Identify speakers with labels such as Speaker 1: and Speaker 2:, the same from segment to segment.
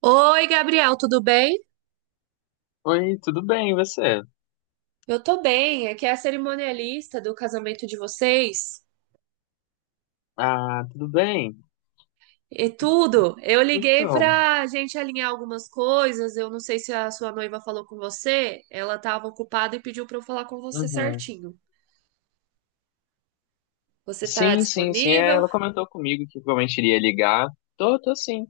Speaker 1: Oi, Gabriel, tudo bem?
Speaker 2: Oi, tudo bem, e você?
Speaker 1: Eu tô bem, aqui é a cerimonialista do casamento de vocês
Speaker 2: Ah, tudo bem?
Speaker 1: e tudo. Eu liguei
Speaker 2: Então,
Speaker 1: pra gente alinhar algumas coisas, eu não sei se a sua noiva falou com você, ela tava ocupada e pediu pra eu falar com você
Speaker 2: uhum.
Speaker 1: certinho. Você tá
Speaker 2: Sim, sim, sim.
Speaker 1: disponível?
Speaker 2: Ela comentou comigo que provavelmente iria ligar. Tô sim,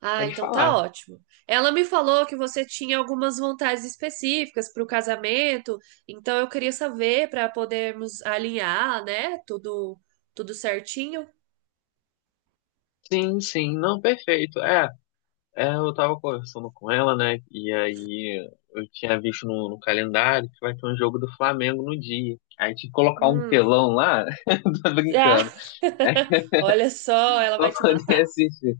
Speaker 1: Ah,
Speaker 2: pode
Speaker 1: então
Speaker 2: falar.
Speaker 1: tá ótimo. Ela me falou que você tinha algumas vontades específicas pro casamento, então eu queria saber pra podermos alinhar, né? Tudo certinho.
Speaker 2: Sim, sim, não, perfeito. Eu tava conversando com ela, né? E aí eu tinha visto no calendário que vai ter um jogo do Flamengo no dia. Aí tinha que colocar um
Speaker 1: Hum.
Speaker 2: telão lá, tô
Speaker 1: Ah,
Speaker 2: brincando. É,
Speaker 1: olha só, ela
Speaker 2: pra
Speaker 1: vai te matar.
Speaker 2: poder assistir.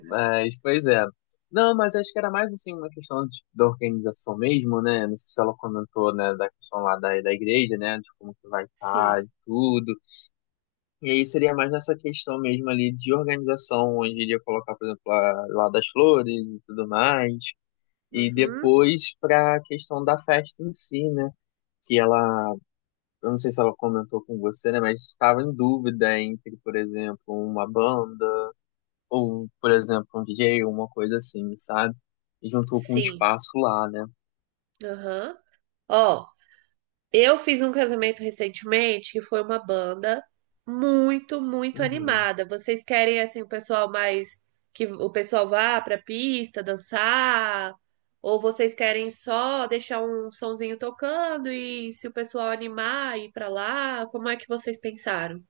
Speaker 2: Mas, pois é. Não, mas acho que era mais assim uma questão da organização mesmo, né? Não sei se ela comentou, né, da questão lá da igreja, né? De como que vai
Speaker 1: Sim.
Speaker 2: estar e tudo. E aí seria mais nessa questão mesmo ali de organização, onde iria colocar, por exemplo, lá das flores e tudo mais. E
Speaker 1: Uhum.
Speaker 2: depois para a questão da festa em si, né? Que ela, eu não sei se ela comentou com você, né? Mas estava em dúvida entre, por exemplo, uma banda ou, por exemplo, um DJ, uma coisa assim, sabe? E juntou com um
Speaker 1: Sim.
Speaker 2: espaço lá, né?
Speaker 1: Aham. Ó, eu fiz um casamento recentemente que foi uma banda muito, muito
Speaker 2: Uhum.
Speaker 1: animada. Vocês querem assim o pessoal mais que o pessoal vá pra pista dançar? Ou vocês querem só deixar um sonzinho tocando e se o pessoal animar ir pra lá? Como é que vocês pensaram?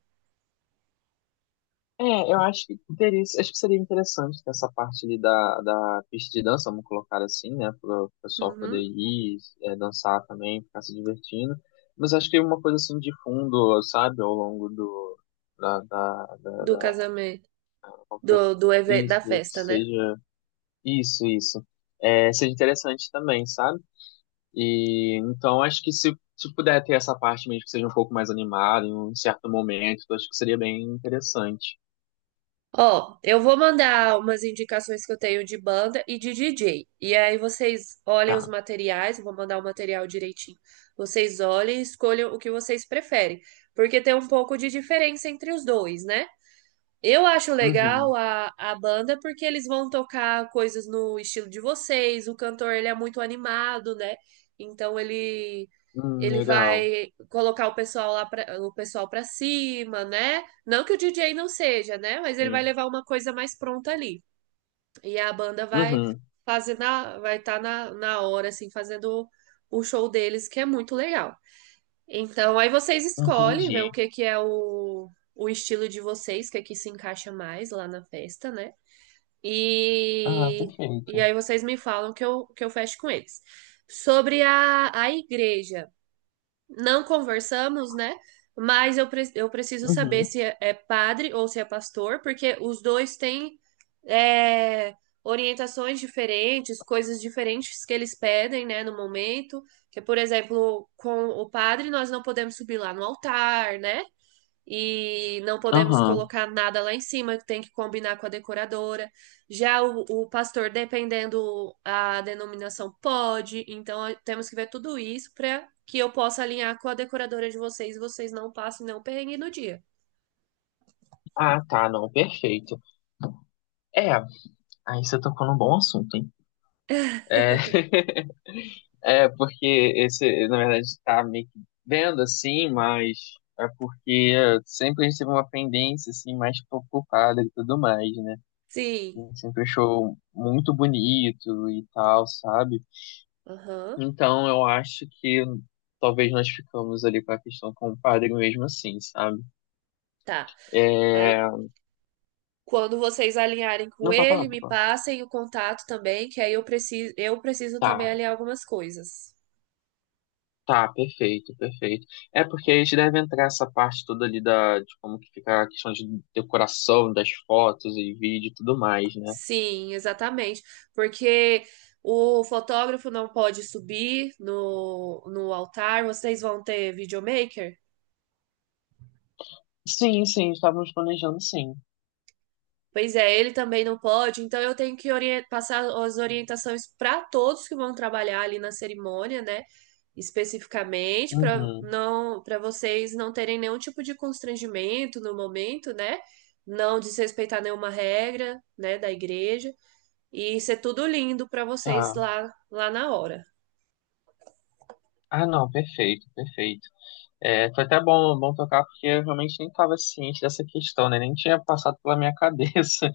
Speaker 2: É, eu acho que teria, acho que seria interessante ter essa parte ali da pista de dança, vamos colocar assim, né? Para o pessoal poder
Speaker 1: Uhum.
Speaker 2: ir, dançar também, ficar se divertindo. Mas acho que uma coisa assim de fundo, sabe, ao longo do, da, da, da,
Speaker 1: Do
Speaker 2: da-
Speaker 1: casamento, da
Speaker 2: isso,
Speaker 1: festa, né?
Speaker 2: seja, isso, isso. É, seja interessante também, sabe? E então acho que se puder ter essa parte mesmo que seja um pouco mais animada em um certo momento, eu acho que seria bem interessante.
Speaker 1: Ó, eu vou mandar umas indicações que eu tenho de banda e de DJ. E aí vocês olhem os
Speaker 2: Tá.
Speaker 1: materiais, eu vou mandar o material direitinho. Vocês olhem e escolham o que vocês preferem, porque tem um pouco de diferença entre os dois, né? Eu acho legal
Speaker 2: Uhum.
Speaker 1: a banda porque eles vão tocar coisas no estilo de vocês. O cantor, ele é muito animado, né? Então ele ele
Speaker 2: Legal.
Speaker 1: vai colocar o pessoal lá pra, o pessoal para cima, né? Não que o DJ não seja, né? Mas ele vai
Speaker 2: Sim.
Speaker 1: levar uma coisa mais pronta ali. E a banda vai
Speaker 2: Uhum.
Speaker 1: fazer na vai estar na hora assim fazendo o show deles, que é muito legal. Então, aí vocês escolhem,
Speaker 2: Entendi.
Speaker 1: vê o que que é o estilo de vocês, que aqui se encaixa mais lá na festa, né?
Speaker 2: Ah,
Speaker 1: E, e
Speaker 2: perfeito.
Speaker 1: aí vocês me falam que eu fecho com eles. Sobre a igreja não conversamos, né? Mas eu, eu preciso saber
Speaker 2: Uhum.
Speaker 1: se é padre ou se é pastor, porque os dois têm é, orientações diferentes, coisas diferentes que eles pedem, né, no momento. Que, por exemplo, com o padre nós não podemos subir lá no altar, né? E não podemos
Speaker 2: Aham.
Speaker 1: colocar nada lá em cima, tem que combinar com a decoradora. Já o pastor, dependendo a denominação, pode, então temos que ver tudo isso para que eu possa alinhar com a decoradora de vocês, e vocês não passem não perrengue no dia.
Speaker 2: Ah, tá, não, perfeito. É, aí você tocou num bom assunto, hein? É, é porque na verdade, tá meio que vendo assim, mas é porque sempre a gente teve uma pendência assim mais preocupada e tudo mais, né?
Speaker 1: Sim.
Speaker 2: Ele sempre achou muito bonito e tal, sabe?
Speaker 1: Aham.
Speaker 2: Então eu acho que talvez nós ficamos ali com a questão com o padre mesmo assim, sabe?
Speaker 1: Tá. Aí
Speaker 2: É...
Speaker 1: quando vocês alinharem com
Speaker 2: Não, pode falar,
Speaker 1: ele,
Speaker 2: pode
Speaker 1: me
Speaker 2: falar.
Speaker 1: passem o contato também, que aí eu preciso
Speaker 2: Tá,
Speaker 1: também alinhar algumas coisas.
Speaker 2: tá, perfeito, perfeito. É porque a gente deve entrar essa parte toda ali de como que fica a questão de decoração, das fotos e vídeo e tudo mais, né?
Speaker 1: Sim, exatamente. Porque o fotógrafo não pode subir no altar, vocês vão ter videomaker?
Speaker 2: Sim, sim, estávamos planejando sim.
Speaker 1: Pois é, ele também não pode, então eu tenho que passar as orientações para todos que vão trabalhar ali na cerimônia, né? Especificamente,
Speaker 2: Uhum,
Speaker 1: para vocês não terem nenhum tipo de constrangimento no momento, né? Não desrespeitar nenhuma regra, né, da igreja, e ser tudo lindo para vocês
Speaker 2: tá.
Speaker 1: lá, lá na hora.
Speaker 2: Ah, não, perfeito, perfeito. É, foi até bom, bom tocar, porque eu realmente nem estava ciente dessa questão, né? Nem tinha passado pela minha cabeça.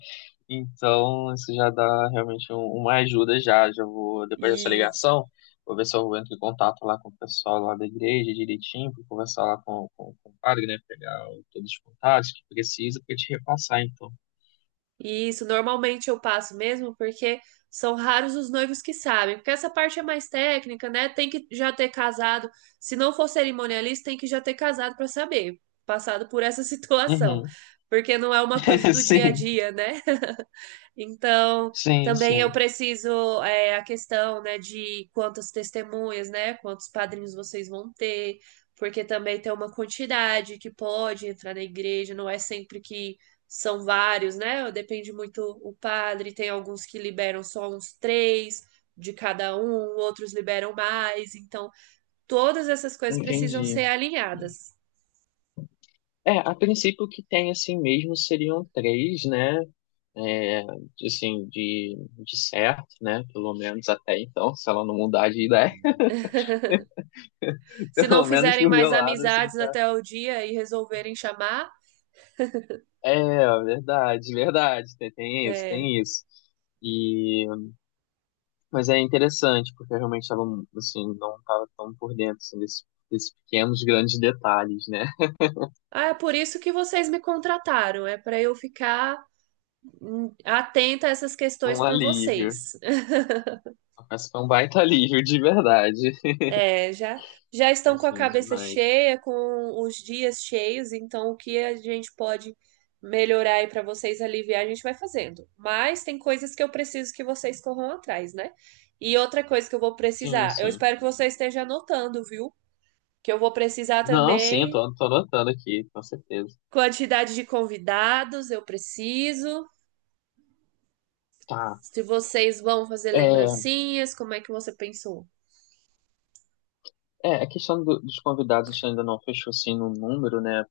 Speaker 2: Então, isso já dá realmente uma ajuda já. Já vou, depois dessa ligação, vou ver se eu entro em contato lá com o pessoal lá da igreja direitinho, para conversar lá com o padre, né? Pegar todos os contatos que precisa para te repassar, então.
Speaker 1: E isso normalmente eu passo mesmo, porque são raros os noivos que sabem. Porque essa parte é mais técnica, né? Tem que já ter casado. Se não for cerimonialista, tem que já ter casado para saber, passado por essa situação.
Speaker 2: Uhum.
Speaker 1: Porque não é uma coisa do dia a
Speaker 2: Sim,
Speaker 1: dia, né? Então,
Speaker 2: sim,
Speaker 1: também eu
Speaker 2: sim.
Speaker 1: preciso a questão, né, de quantas testemunhas, né, quantos padrinhos vocês vão ter, porque também tem uma quantidade que pode entrar na igreja, não é sempre que são vários, né? Depende muito o padre, tem alguns que liberam só uns três de cada um, outros liberam mais, então todas essas coisas precisam
Speaker 2: Entendi.
Speaker 1: ser alinhadas.
Speaker 2: É, a princípio o que tem assim mesmo seriam três, né? É, assim, de certo, né? Pelo menos até então, se ela não mudar de ideia,
Speaker 1: Se não
Speaker 2: pelo menos
Speaker 1: fizerem
Speaker 2: pro meu
Speaker 1: mais
Speaker 2: lado, assim,
Speaker 1: amizades
Speaker 2: tá.
Speaker 1: até o dia e resolverem chamar,
Speaker 2: É, verdade, verdade, tem isso,
Speaker 1: é,
Speaker 2: tem isso. E, mas é interessante, porque eu realmente estava, assim, não estava tão por dentro, assim, desses pequenos, grandes detalhes, né?
Speaker 1: ah, é por isso que vocês me contrataram, é para eu ficar atenta a essas questões
Speaker 2: Um
Speaker 1: por
Speaker 2: alívio.
Speaker 1: vocês.
Speaker 2: Mas foi um baita alívio, de verdade.
Speaker 1: É, já, já estão com a
Speaker 2: Assim,
Speaker 1: cabeça
Speaker 2: demais.
Speaker 1: cheia, com os dias cheios, então o que a gente pode melhorar aí para vocês aliviar, a gente vai fazendo. Mas tem coisas que eu preciso que vocês corram atrás, né? E outra coisa que eu vou
Speaker 2: Sim,
Speaker 1: precisar, eu
Speaker 2: sim.
Speaker 1: espero que você esteja anotando, viu? Que eu vou precisar
Speaker 2: Não, sim, eu
Speaker 1: também
Speaker 2: tô anotando aqui, com certeza.
Speaker 1: quantidade de convidados, eu preciso.
Speaker 2: Tá.
Speaker 1: Se vocês vão fazer
Speaker 2: É,
Speaker 1: lembrancinhas, como é que você pensou?
Speaker 2: a questão dos convidados a gente ainda não fechou assim no número, né?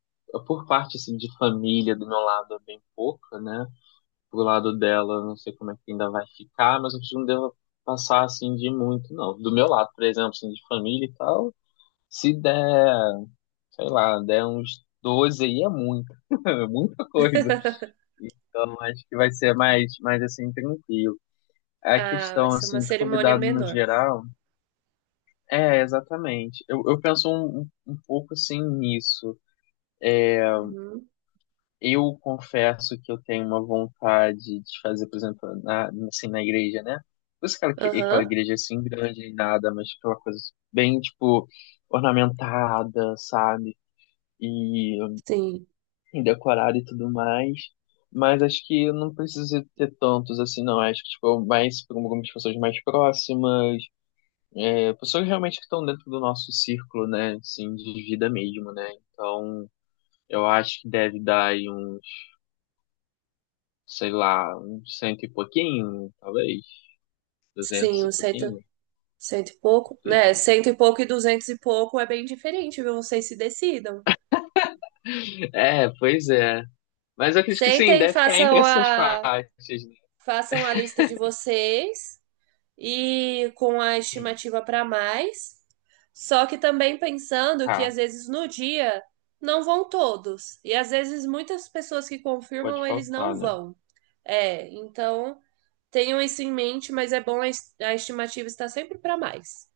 Speaker 2: Por parte assim, de família, do meu lado é bem pouca, né? Do lado dela, eu não sei como é que ainda vai ficar, mas eu acho que não devo passar assim de muito, não. Do meu lado, por exemplo, assim, de família e tal, se der, sei lá, der uns 12 aí é muito, é muita coisa. Então acho que vai ser mais assim, tranquilo. A
Speaker 1: Ah, vai
Speaker 2: questão
Speaker 1: ser uma
Speaker 2: assim de
Speaker 1: cerimônia
Speaker 2: convidado no
Speaker 1: menor.
Speaker 2: geral. É, exatamente. Eu penso um pouco assim nisso.
Speaker 1: Uhum.
Speaker 2: Eu confesso que eu tenho uma vontade de fazer, por exemplo, assim, na igreja, né? Por isso aquela
Speaker 1: Aham.
Speaker 2: igreja é, assim grande e nada, mas tipo, aquela coisa bem, tipo, ornamentada, sabe? E,
Speaker 1: Sim.
Speaker 2: e decorada e tudo mais. Mas acho que eu não preciso ter tantos assim, não. Acho que, tipo, mais para algumas pessoas mais próximas, pessoas realmente que estão dentro do nosso círculo, né, assim, de vida mesmo, né? Então, eu acho que deve dar aí uns, sei lá, uns cento e pouquinho, talvez,
Speaker 1: Sim,
Speaker 2: duzentos e pouquinho.
Speaker 1: cento e pouco, né? Cento e pouco e duzentos e pouco é bem diferente, viu? Vocês se decidam.
Speaker 2: É, pois é. Mas eu acredito que sim,
Speaker 1: Sentem,
Speaker 2: deve ficar entre essas faixas, né?
Speaker 1: façam a lista de vocês, e com a
Speaker 2: Sim.
Speaker 1: estimativa para mais. Só que também pensando que
Speaker 2: Tá,
Speaker 1: às vezes no dia não vão todos. E às vezes muitas pessoas que
Speaker 2: pode
Speaker 1: confirmam, eles
Speaker 2: faltar,
Speaker 1: não
Speaker 2: né?
Speaker 1: vão. É, então tenham isso em mente, mas é bom a estimativa estar sempre para mais,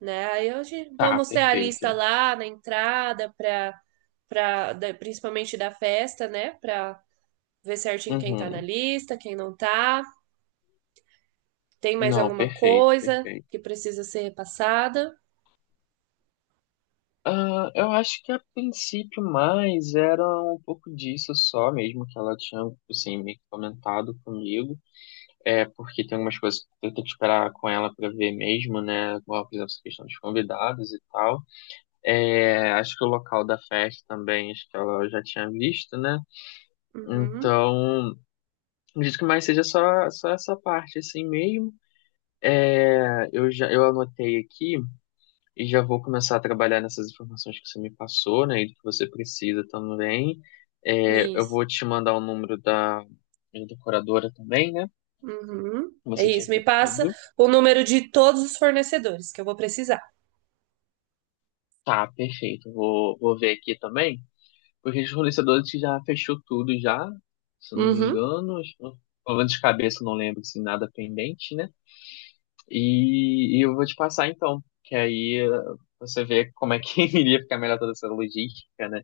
Speaker 1: né? Aí hoje
Speaker 2: Tá,
Speaker 1: vamos ter a
Speaker 2: perfeito.
Speaker 1: lista lá na entrada para principalmente da festa, né? Para ver certinho quem tá na
Speaker 2: Uhum.
Speaker 1: lista, quem não tá. Tem mais
Speaker 2: Não,
Speaker 1: alguma
Speaker 2: perfeito,
Speaker 1: coisa
Speaker 2: perfeito.
Speaker 1: que precisa ser repassada?
Speaker 2: Ah, eu acho que a princípio mais era um pouco disso só mesmo que ela tinha assim, meio que comentado comigo. É porque tem algumas coisas que eu tenho que esperar com ela pra ver mesmo, né? Igual, por exemplo, essa questão dos convidados e tal. É, acho que o local da festa também, acho que ela já tinha visto, né?
Speaker 1: Uhum.
Speaker 2: Então, acredito que mais seja só essa parte assim mesmo. É, eu já eu anotei aqui. E já vou começar a trabalhar nessas informações que você me passou, né? E do que você precisa também. É, eu
Speaker 1: Isso.
Speaker 2: vou te mandar o número da minha decoradora também, né?
Speaker 1: Uhum.
Speaker 2: Que
Speaker 1: É
Speaker 2: você tinha
Speaker 1: isso. Me passa
Speaker 2: pedido.
Speaker 1: o número de todos os fornecedores que eu vou precisar.
Speaker 2: Tá, perfeito. Vou ver aqui também. Porque os fornecedores já fechou tudo já, se eu não me
Speaker 1: Uhum.
Speaker 2: engano. Pelo menos de cabeça eu não lembro se nada pendente, né? E eu vou te passar então, que aí você vê como é que iria ficar melhor toda essa logística, né?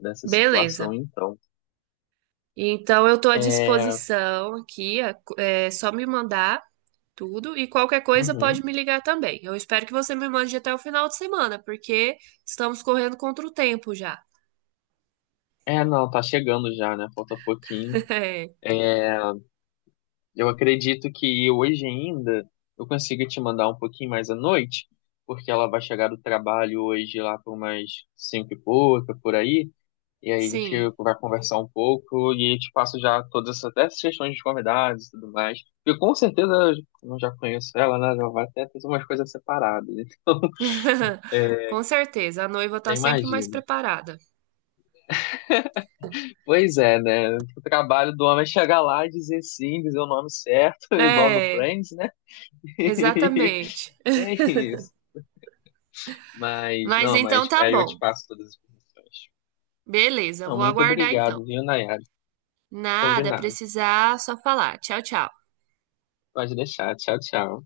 Speaker 2: Dessa situação,
Speaker 1: Beleza.
Speaker 2: então.
Speaker 1: Então eu estou à
Speaker 2: É,
Speaker 1: disposição aqui. É só me mandar tudo e qualquer coisa pode
Speaker 2: Uhum.
Speaker 1: me ligar também. Eu espero que você me mande até o final de semana, porque estamos correndo contra o tempo já.
Speaker 2: É, não, tá chegando já, né? Falta pouquinho.
Speaker 1: É,
Speaker 2: É, eu acredito que hoje ainda eu consigo te mandar um pouquinho mais à noite, porque ela vai chegar do trabalho hoje lá por umas cinco e pouca, por aí, e aí a gente
Speaker 1: sim.
Speaker 2: vai conversar um pouco e eu te passo já todas essas, até essas questões de convidados e tudo mais. Porque com certeza eu já conheço ela, né? Já vai até ter umas coisas separadas, então
Speaker 1: Com certeza, a noiva
Speaker 2: eu
Speaker 1: está
Speaker 2: até
Speaker 1: sempre mais
Speaker 2: imagino.
Speaker 1: preparada.
Speaker 2: Pois é, né? O trabalho do homem é chegar lá e dizer sim, dizer o nome certo, igual no
Speaker 1: É,
Speaker 2: Friends, né?
Speaker 1: exatamente.
Speaker 2: E é isso. Mas,
Speaker 1: Mas
Speaker 2: não,
Speaker 1: então
Speaker 2: mas
Speaker 1: tá
Speaker 2: aí eu te
Speaker 1: bom.
Speaker 2: passo todas as informações.
Speaker 1: Beleza,
Speaker 2: Não,
Speaker 1: vou
Speaker 2: muito
Speaker 1: aguardar
Speaker 2: obrigado,
Speaker 1: então.
Speaker 2: viu, Nayara?
Speaker 1: Nada,
Speaker 2: Combinado.
Speaker 1: precisar, só falar. Tchau, tchau.
Speaker 2: Pode deixar. Tchau, tchau.